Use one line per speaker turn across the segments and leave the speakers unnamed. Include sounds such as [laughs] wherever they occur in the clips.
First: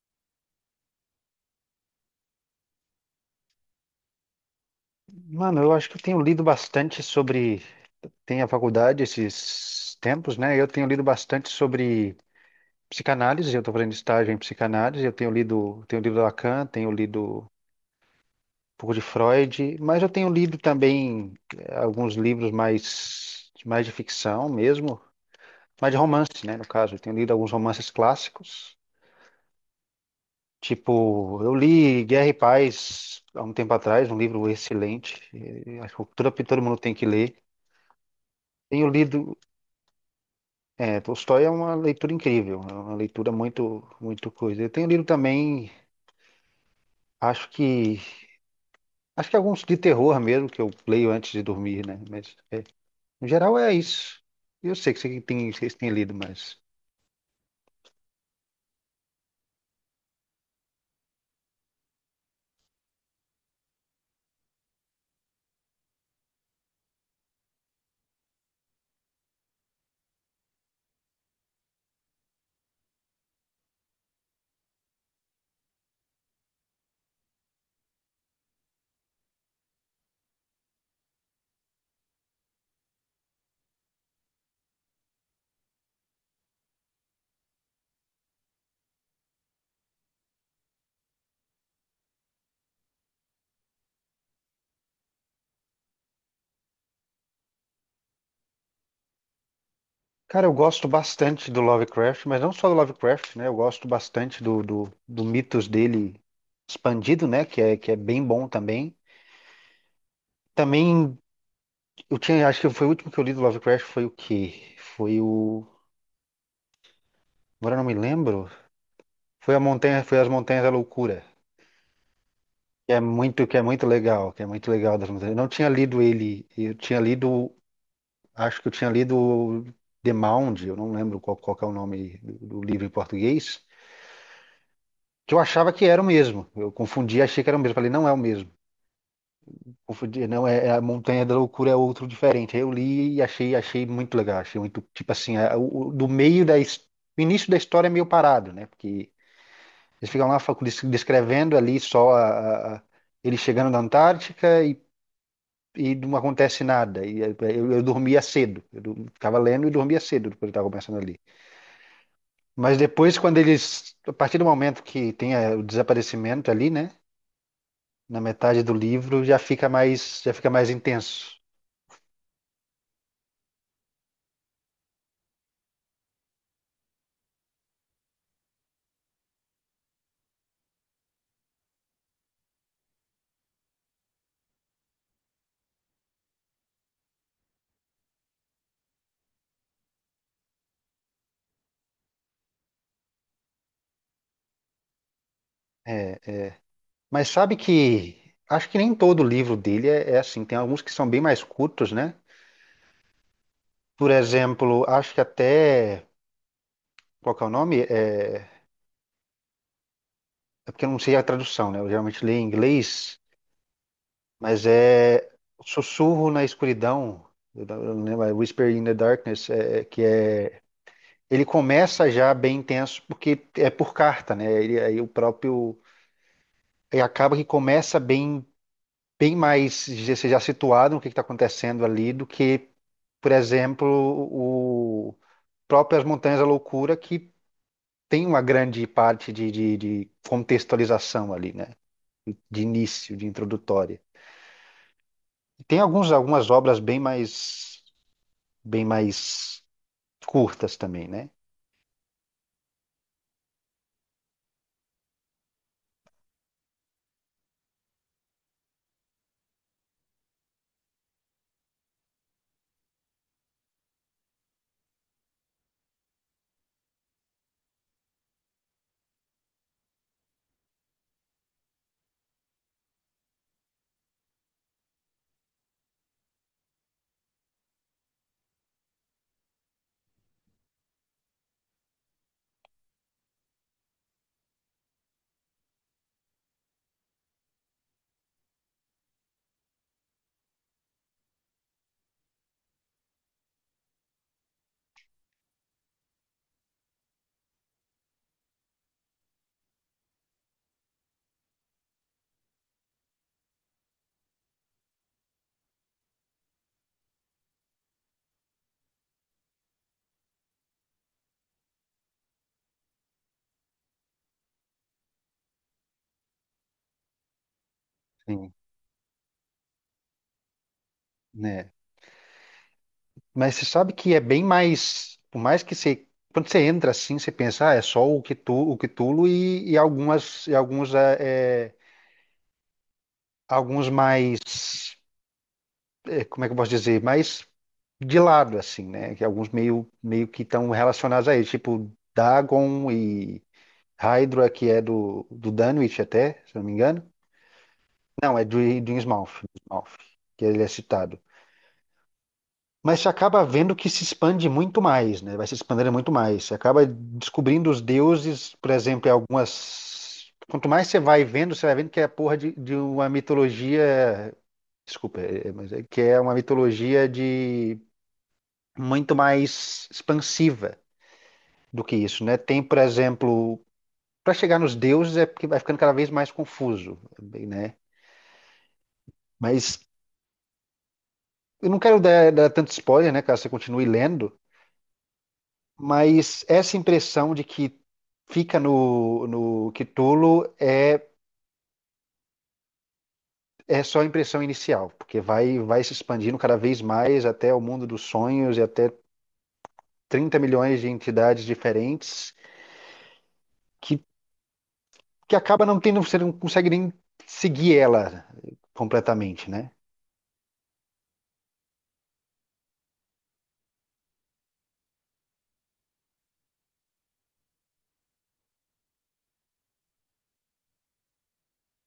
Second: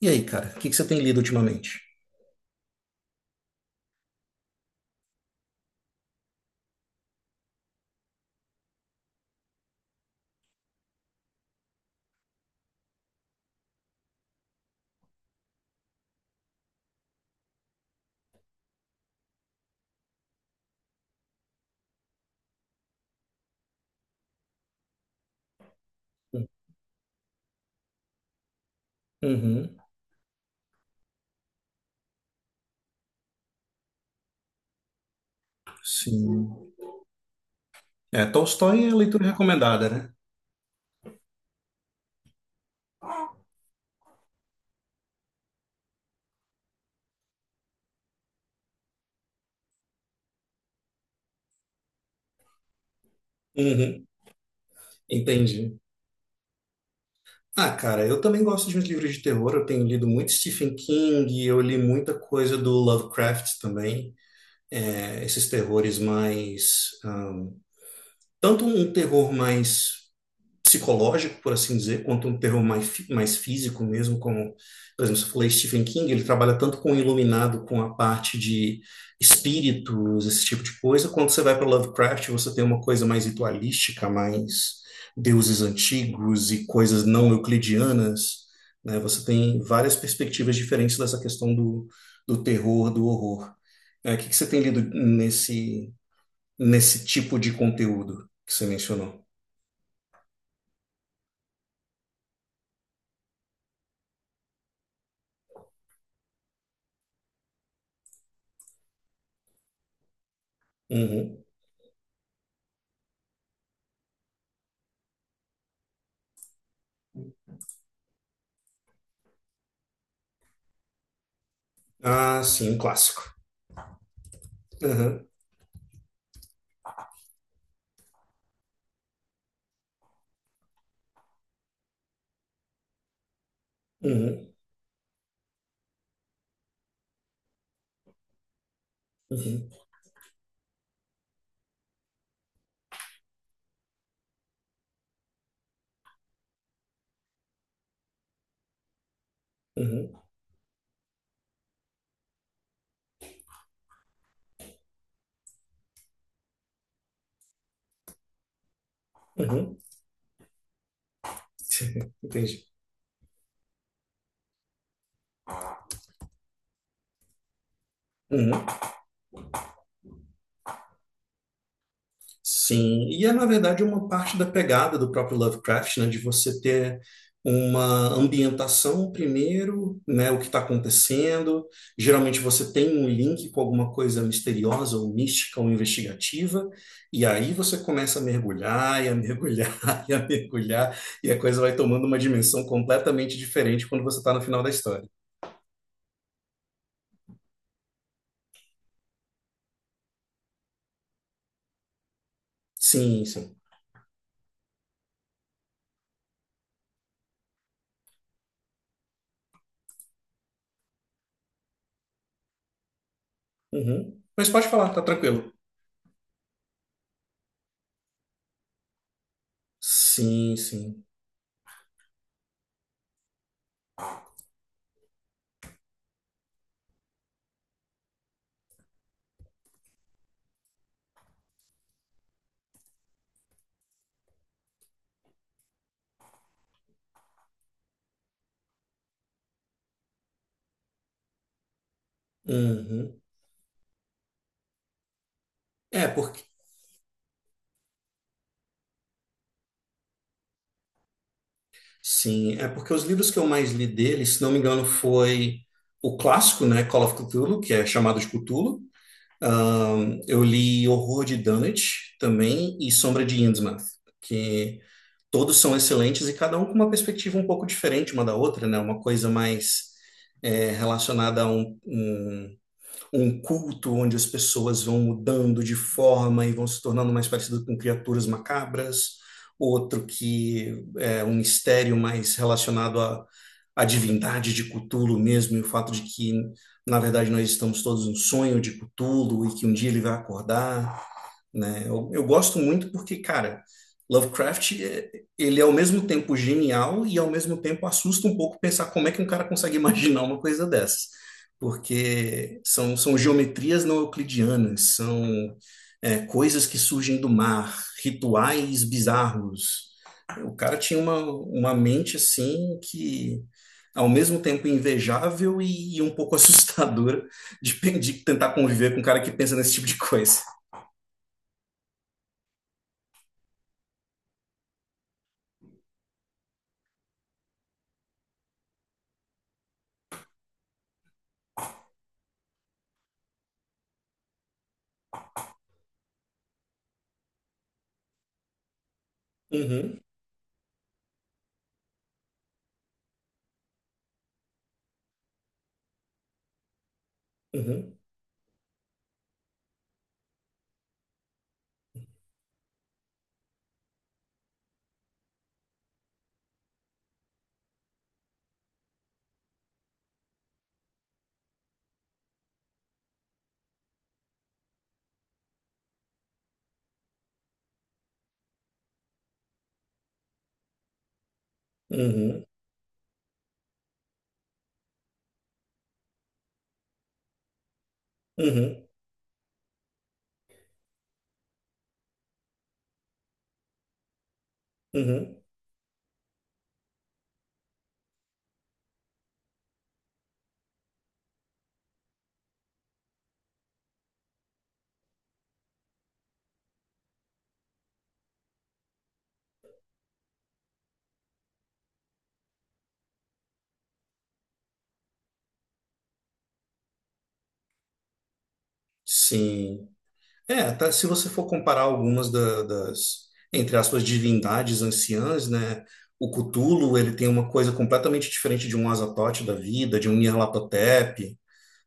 E aí, cara, o que que você tem lido ultimamente?
Mano, eu acho que eu tenho lido bastante sobre. Tem a faculdade esses tempos, né? Eu tenho lido bastante sobre psicanálise. Eu estou fazendo estágio em psicanálise. Eu tenho lido Lacan, tenho lido um pouco de Freud, mas eu tenho lido também alguns livros mais, mais de ficção mesmo, mais de romance, né? No caso, eu tenho lido alguns romances clássicos.
Uhum,
Tipo, eu li Guerra e Paz há um tempo atrás, um livro excelente. Acho que todo,
sim.
todo mundo tem que ler.
É, Tolstói
Tenho
é a leitura
lido.
recomendada, né?
É, Tolstói é uma leitura incrível, é uma leitura muito, muito coisa. Eu tenho lido também, acho que, acho que alguns de terror mesmo que eu leio antes de dormir, né? Mas é, no geral é
Uhum,
isso. Eu sei que você tem, vocês
entendi.
têm lido, mas,
Ah, cara, eu também gosto de uns livros de terror. Eu tenho lido muito Stephen King, eu li muita coisa do Lovecraft também. É, esses terrores mais. Ah, tanto um terror mais psicológico, por assim dizer, quanto um terror mais, mais físico mesmo, como, por exemplo, se eu falei Stephen King, ele trabalha tanto com o iluminado, com a parte de espíritos, esse tipo de coisa, quando você vai para Lovecraft, você tem uma coisa mais ritualística, mais deuses antigos e coisas não euclidianas, né? Você tem várias perspectivas diferentes dessa questão do terror, do horror. É, o que que você tem lido nesse tipo de conteúdo que você mencionou?
cara, eu gosto bastante do Lovecraft, mas não só do Lovecraft, né? Eu gosto bastante do mitos dele expandido, né? Que é bem bom também. Também
Uhum.
eu tinha, acho que foi o último que eu li do Lovecraft foi o quê? Foi o, agora eu não me lembro. Foi as Montanhas da Loucura,
Ah, sim, um clássico.
que é muito legal, que é muito legal das
Aham,
montanhas. Eu não tinha lido ele, eu tinha lido, acho que eu tinha lido The Mound, eu não lembro qual que é o nome do livro em português,
uhum,
que eu achava que era o mesmo. Eu confundi, achei que era o mesmo. Falei, não é o mesmo.
uhum,
Confundi, não é, é a Montanha da Loucura é outro diferente. Aí eu li e achei, achei muito legal, achei muito, tipo assim, é, o- do meio da, his- o início da história é meio parado, né? Porque eles
uhum,
ficam lá descrevendo ali só ele chegando na Antártica e não acontece nada. E eu dormia cedo. Eu ficava lendo e
uhum.
dormia cedo depois estava começando ali.
[laughs] Entendi.
Mas depois, quando eles. A partir do momento que tem o desaparecimento ali, né? Na
Uhum.
metade do livro, já fica mais intenso.
Sim, e é na verdade uma parte da pegada do próprio Lovecraft, né, de você ter uma ambientação primeiro, né, o que está acontecendo. Geralmente você tem um link com alguma coisa misteriosa, ou mística, ou investigativa, e aí você começa a mergulhar, e a mergulhar, [laughs] e a mergulhar, e a coisa vai tomando uma dimensão completamente diferente quando você está no final da história.
É. Mas sabe que. Acho que nem todo livro dele é, é assim. Tem alguns que são bem mais curtos, né?
Sim, sim.
Por exemplo, acho que até. Qual que é o nome? É. É porque eu não sei a tradução, né? Eu geralmente leio em inglês,
Uhum. Mas
mas
pode falar, tá
é
tranquilo.
Sussurro na Escuridão, eu não lembro, é Whisper in the Darkness, que
Sim,
é.
sim.
Ele começa já bem intenso, porque é por carta, né? Ele, aí o próprio. Aí acaba que começa bem, você já situado no que está acontecendo ali do que, por exemplo, o próprio As Montanhas da Loucura, que tem uma grande parte de, de contextualização ali, né? De início,
Uhum.
de introdutória. Tem
É
alguns,
porque
algumas obras bem mais curtas também, né?
sim, é porque os livros que eu mais li dele, se não me engano, foi o clássico, né, Call of Cthulhu, que é chamado de Cthulhu. Eu li Horror de Dunwich também e Sombra de Innsmouth, que todos são excelentes e cada um com uma perspectiva um pouco diferente uma da outra, né? Uma coisa mais é, relacionada a um culto onde as pessoas vão mudando de forma e vão se tornando mais parecidas com criaturas macabras, outro que é um mistério mais relacionado à divindade de Cthulhu mesmo, e o fato de que, na verdade, nós estamos todos num sonho de Cthulhu e que um dia ele vai acordar, né? Eu gosto muito porque, cara, Lovecraft, ele é ao mesmo tempo genial e ao mesmo tempo assusta um pouco pensar como é que um cara consegue [laughs] imaginar uma coisa dessas. Porque são geometrias não euclidianas, são é, coisas que surgem do mar, rituais bizarros. O cara tinha uma mente assim que, ao mesmo tempo, invejável e um pouco [laughs] assustadora de, de tentar
Sim,
conviver com um cara que pensa nesse tipo de coisa.
né? Mas você sabe que é bem mais, por mais que você, quando você entra assim, você pensa, ah, é só o Cthulhu e algumas, e alguns, é, é, alguns mais, é, como é que eu posso dizer, mais de lado assim, né? Que alguns meio,
Uhum.
meio que estão relacionados a ele, tipo Dagon e Hydra, que é do Dunwich até, se eu não me engano.
Uhum,
Não, é do Innsmouth, que ele é citado. Mas você acaba vendo que se expande muito mais, né? Vai se expandindo muito mais. Você acaba descobrindo os deuses, por exemplo, em algumas. Quanto mais você vai vendo que é a porra de uma mitologia. Desculpa, mas é que é uma mitologia de muito mais expansiva do que isso, né?
uhum,
Tem, por exemplo, para chegar nos deuses é porque vai ficando cada vez mais confuso, né?
uhum,
Mas eu não quero dar tanto spoiler, né? Caso você continue lendo.
uhum.
Mas essa impressão de que fica no Cthulhu é só a impressão inicial, porque vai se expandindo cada vez mais até o mundo dos sonhos e até 30 milhões de entidades diferentes que, que acaba não tendo, você não consegue nem seguir ela completamente, né?
Sim. É, até se você for comparar algumas das, entre aspas, divindades anciãs, né? O Cthulhu, ele tem uma coisa completamente diferente de um Azathoth da vida, de um Nyarlathotep,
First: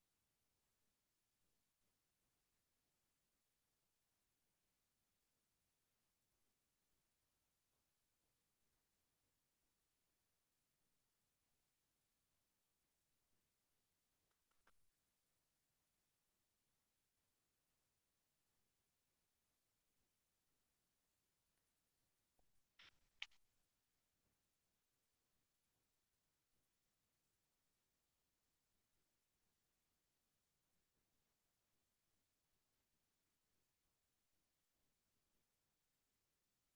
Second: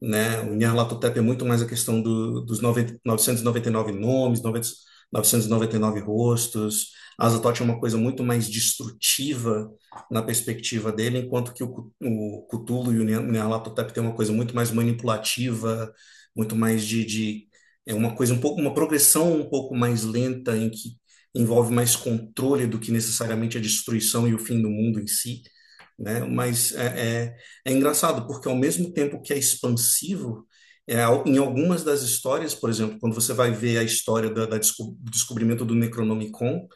né? O Nyarlathotep é muito mais a questão dos noventa novecentos e noventa e nove nomes, noventa novecentos e noventa e nove rostos. Azathoth é uma coisa muito mais destrutiva na perspectiva dele, enquanto que o Cthulhu e o Nyarlathotep tem uma coisa muito mais manipulativa, muito mais de é uma coisa um pouco uma progressão um pouco mais lenta em que envolve mais controle do que necessariamente a destruição e o fim do mundo em si, né? Mas é engraçado, porque ao mesmo tempo que é expansivo, em algumas das histórias, por exemplo, quando você vai ver a história do descobrimento do Necronomicon,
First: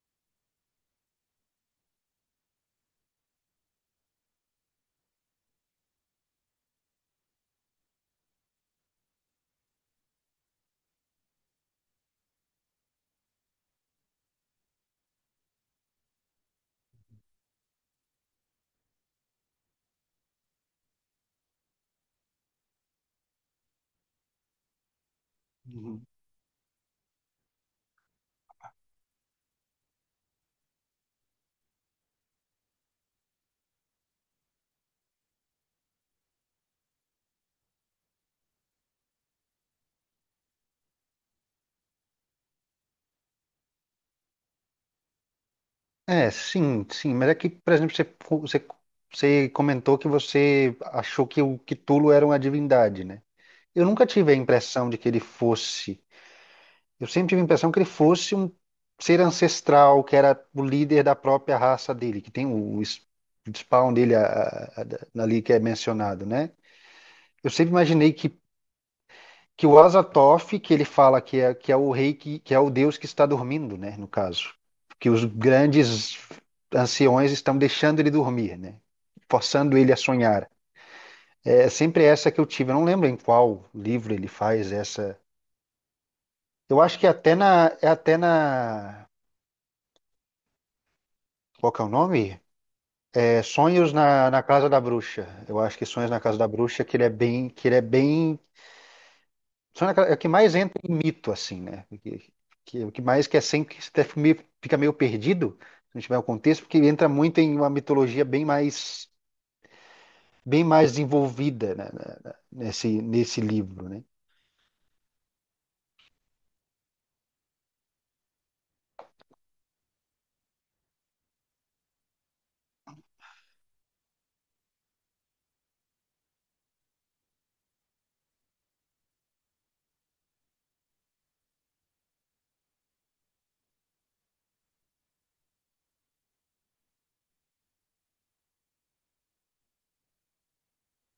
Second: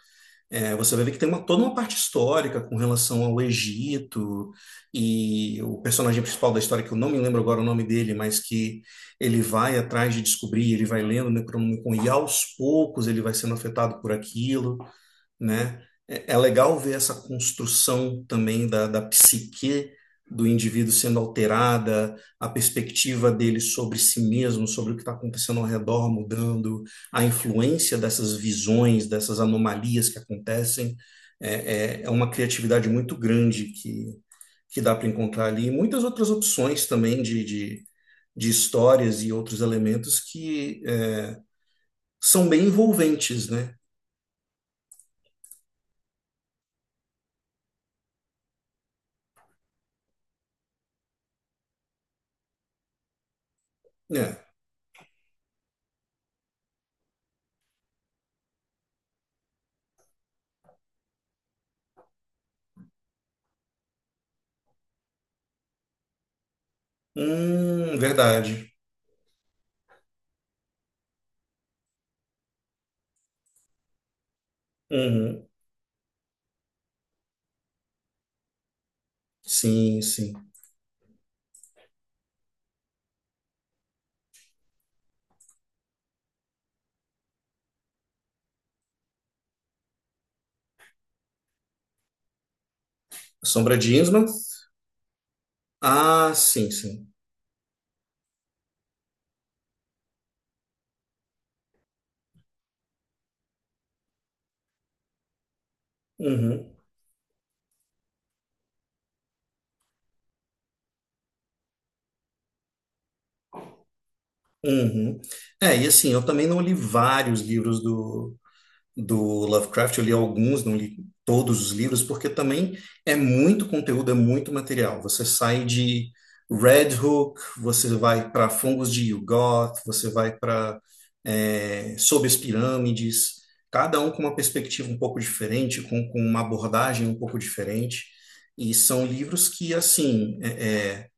é, você vai ver que tem uma, toda uma parte histórica com relação ao Egito e o personagem principal da história, que eu não me lembro agora o nome dele, mas que ele vai atrás de descobrir, ele vai lendo o Necronomicon e aos poucos ele vai sendo afetado por aquilo, né? É é legal ver essa construção também da psique do indivíduo sendo alterada, a perspectiva dele sobre si mesmo, sobre o que está acontecendo ao
Uhum.
redor mudando, a influência dessas visões, dessas anomalias que acontecem. É, é, é uma criatividade muito grande que dá para encontrar ali. E muitas outras opções também de, de histórias e outros elementos que é, são bem envolventes, né?
É, sim, sim, mas é que, por exemplo, você, você comentou que você achou que o Cthulhu era uma divindade, né? Eu nunca tive a
É.
impressão de que ele fosse. Eu sempre tive a impressão que ele fosse um ser ancestral, que era o líder da própria raça dele, que tem o spawn dele ali que é mencionado, né? Eu sempre imaginei
Verdade.
que o Azathoth, que ele fala que é o rei, que é o deus que está dormindo, né? No caso. Que os
Uhum.
grandes anciões estão deixando ele dormir, né? Forçando ele a
Sim,
sonhar.
sim.
É sempre essa que eu tive. Eu não lembro em qual livro ele faz essa. Eu acho que é até na, qual que é o nome? É
Sombra
Sonhos
de Innsmouth?
na Casa da Bruxa. Eu acho que Sonhos na
Ah,
Casa da
sim,
Bruxa,
sim.
que ele é bem, Sonhos na Casa- é o que mais entra em mito assim, né? Que, o que mais que é sempre que você até fica meio perdido, se não tiver o contexto,
Uhum,
porque ele entra muito em uma mitologia bem mais desenvolvida, né, nesse livro, né?
uhum. É, e assim, eu também não li vários livros do, do Lovecraft, eu li alguns, não li todos os livros, porque também é muito conteúdo, é muito material. Você sai de Red Hook, você vai para Fungos de Yugoth, você vai para é, Sob as Pirâmides, cada um com uma perspectiva um pouco diferente, com uma abordagem um pouco diferente. E são livros que, assim, é, é,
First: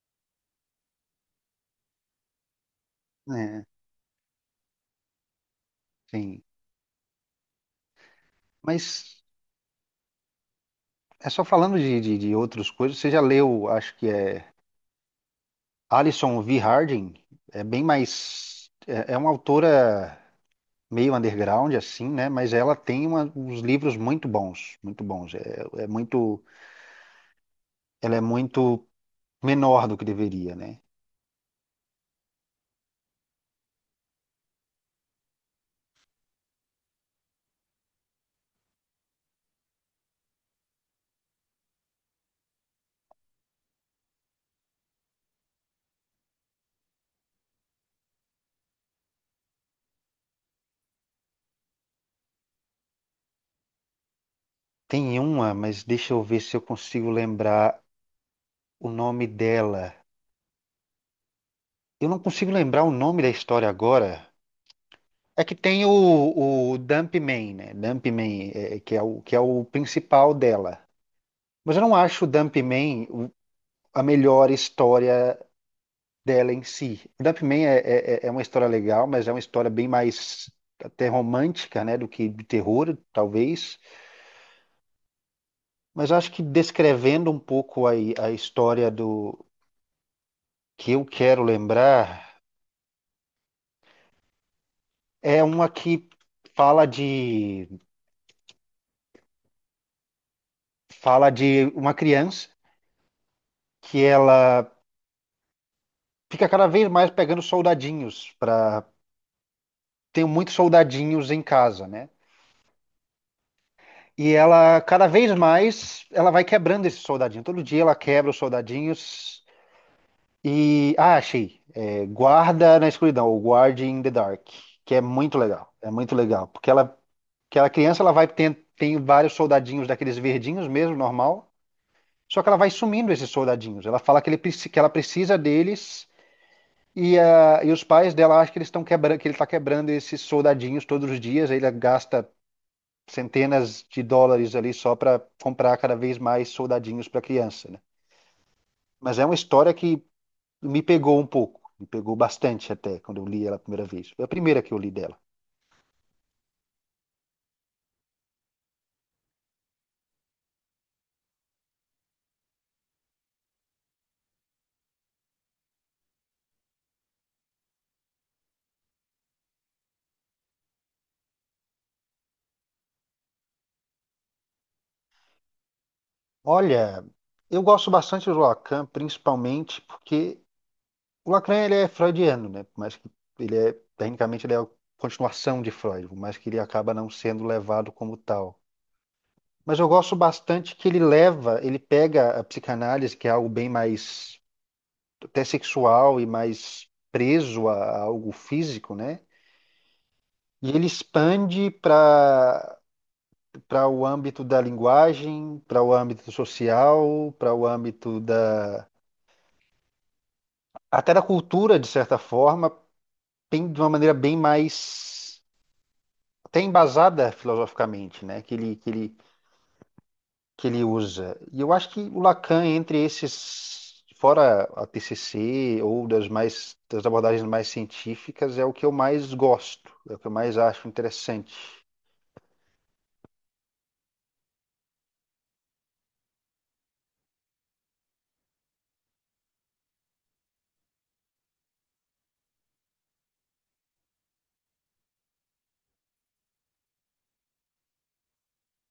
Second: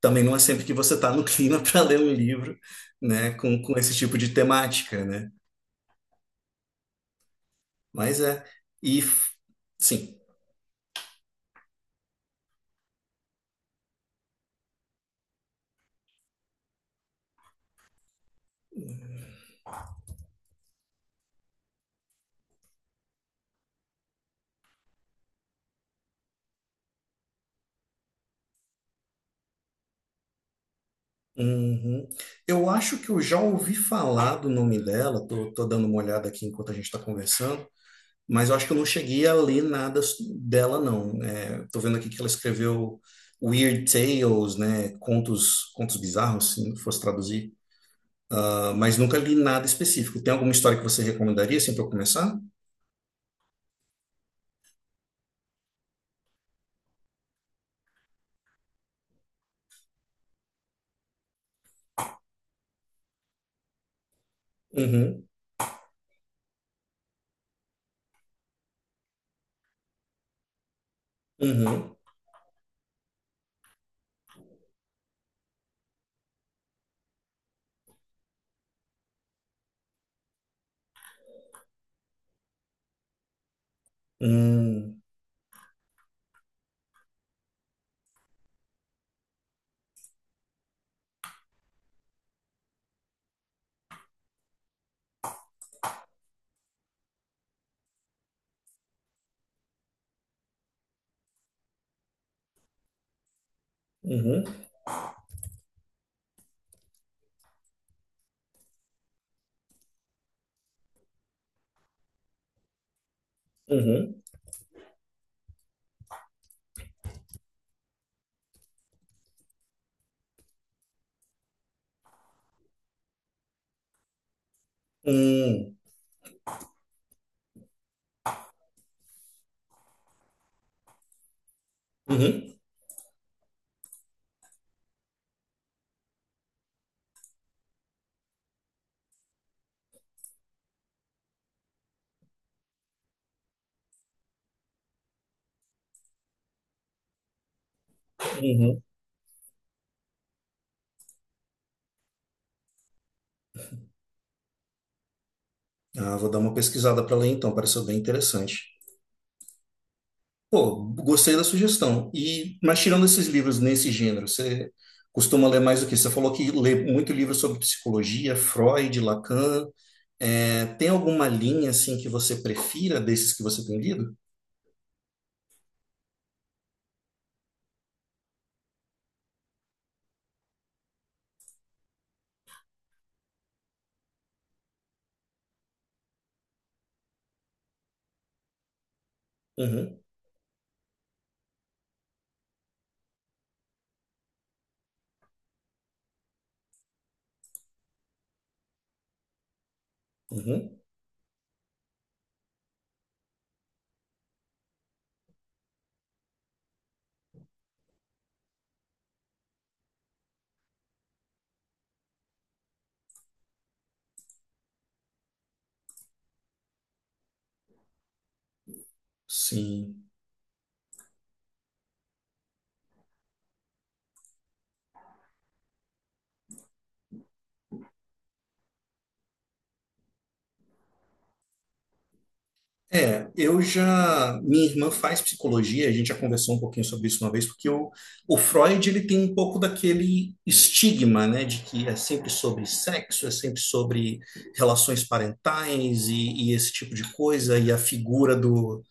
também não é sempre que você está no clima [laughs] para ler um livro, né, com,
É,
com esse tipo de temática, né?
sim.
Mas é. E
Mas
f- sim.
é só falando de, de outras coisas, você já leu, acho que é Alison V. Harding, é bem mais é, é uma autora meio underground assim, né? Mas ela tem uns livros muito bons, muito bons. É, é muito, ela é muito menor do que deveria, né?
Uhum. Eu acho que eu já ouvi falar do nome dela, tô dando uma olhada aqui enquanto a gente está conversando, mas eu acho que eu não cheguei a ler nada dela, não. É, tô vendo aqui que ela escreveu Weird Tales, né? Contos, contos bizarros, se fosse traduzir. Ah, mas nunca li nada específico. Tem alguma história que você recomendaria, assim, para eu começar?
Tem uma, mas deixa eu ver se eu consigo lembrar o nome dela. Eu não consigo lembrar o nome da história agora.
Uhum,
É que tem o dump man né? Dumpman, que é o principal dela. Mas eu não
uhum,
acho o Dump man a melhor história dela em si. Dump Man é uma história legal, mas é uma história bem mais até romântica, né, do que de terror, talvez.
uhum,
Mas acho que descrevendo um pouco a história do que eu quero lembrar, é uma que fala de fala de uma criança que
uhum,
ela fica cada vez mais pegando soldadinhos para tem muitos soldadinhos em casa, né?
uhum,
E ela cada vez mais ela vai quebrando esses soldadinhos. Todo dia ela quebra os soldadinhos E. Ah, achei. É, Guarda na escuridão, ou Guard in the Dark, que é muito legal.
uhum,
É muito legal. Porque ela, aquela criança, ela vai tem, vários soldadinhos daqueles verdinhos mesmo, normal. Só que
uhum,
ela vai sumindo esses soldadinhos. Ela fala que, ele, que ela precisa deles. E, ah, e os pais dela acham que eles estão quebrando, que ele está quebrando esses soldadinhos todos os dias. Aí ele gasta centenas de dólares ali só para comprar cada vez mais soldadinhos para a criança, né?
uhum.
Mas é uma história que me pegou um pouco, me pegou bastante até quando eu li ela a primeira vez. Foi a primeira que eu li dela.
Ah, vou dar uma pesquisada para ler então, pareceu bem interessante. Pô, gostei da sugestão. E, mas tirando esses livros nesse gênero, você costuma ler mais o quê? Você falou que lê muito livro sobre psicologia, Freud, Lacan. É, tem alguma linha assim que você prefira desses que você tem lido?
Olha, eu gosto bastante do Lacan, principalmente porque o Lacan ele é freudiano, né? Por mais que ele é, tecnicamente, ele é a continuação de Freud, por mais que ele acaba não sendo levado como tal. Mas eu
Uhum,
gosto bastante que ele leva, ele pega a psicanálise, que é algo bem mais até sexual e mais preso a algo físico, né? E
uhum,
ele expande para o âmbito da linguagem, para o âmbito social, para o âmbito da até da cultura de certa forma, bem- de uma maneira bem mais até embasada filosoficamente, né? Que ele que ele
sim.
que ele usa. E eu acho que o Lacan entre esses fora a TCC ou das mais das abordagens mais científicas é o que eu mais gosto, é o que eu mais acho interessante.
É, eu já, minha irmã faz psicologia, a gente já conversou um pouquinho sobre isso uma vez, porque o Freud, ele tem um pouco daquele estigma, né, de que é sempre sobre sexo, é sempre sobre relações parentais e esse tipo de coisa, e a figura do,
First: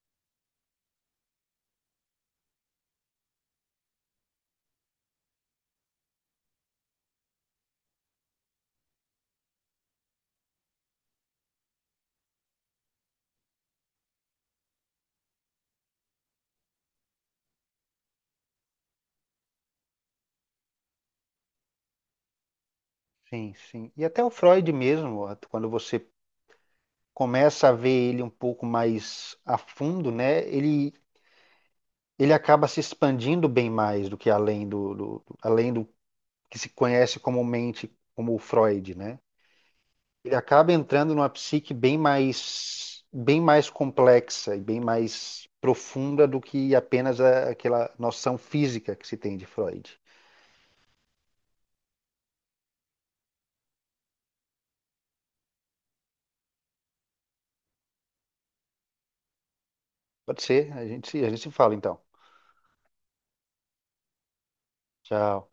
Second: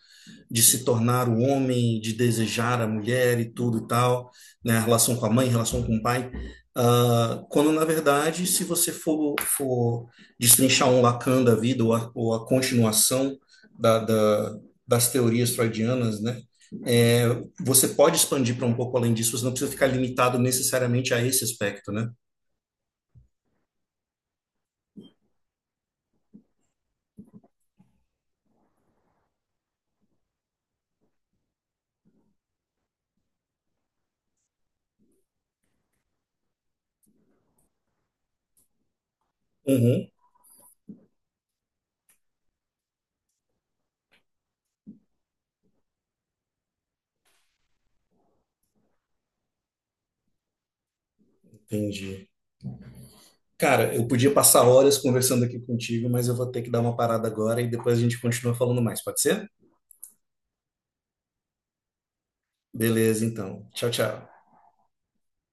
de se tornar o homem, de desejar a mulher e tudo e tal, né? A relação com a mãe, a relação com o pai. Quando, na verdade, se você for destrinchar um Lacan da vida ou ou a continuação da, da, das teorias freudianas, né? É, você pode expandir para um pouco além disso, você não precisa ficar limitado necessariamente a esse aspecto, né?
Sim, sim. E até o Freud mesmo, quando você começa a ver ele um pouco mais a fundo, né? Ele acaba se expandindo bem mais do que além além do que se conhece comumente como o Freud, né?
Uhum,
Ele acaba entrando numa psique bem mais complexa e bem mais profunda do que apenas aquela noção física que se tem de Freud.
entendi. Cara, eu podia passar horas conversando aqui contigo, mas eu vou ter que dar uma parada agora e depois a gente continua falando mais, pode ser?
Pode ser, a gente se fala então.
Beleza, então. Tchau, tchau.
Tchau.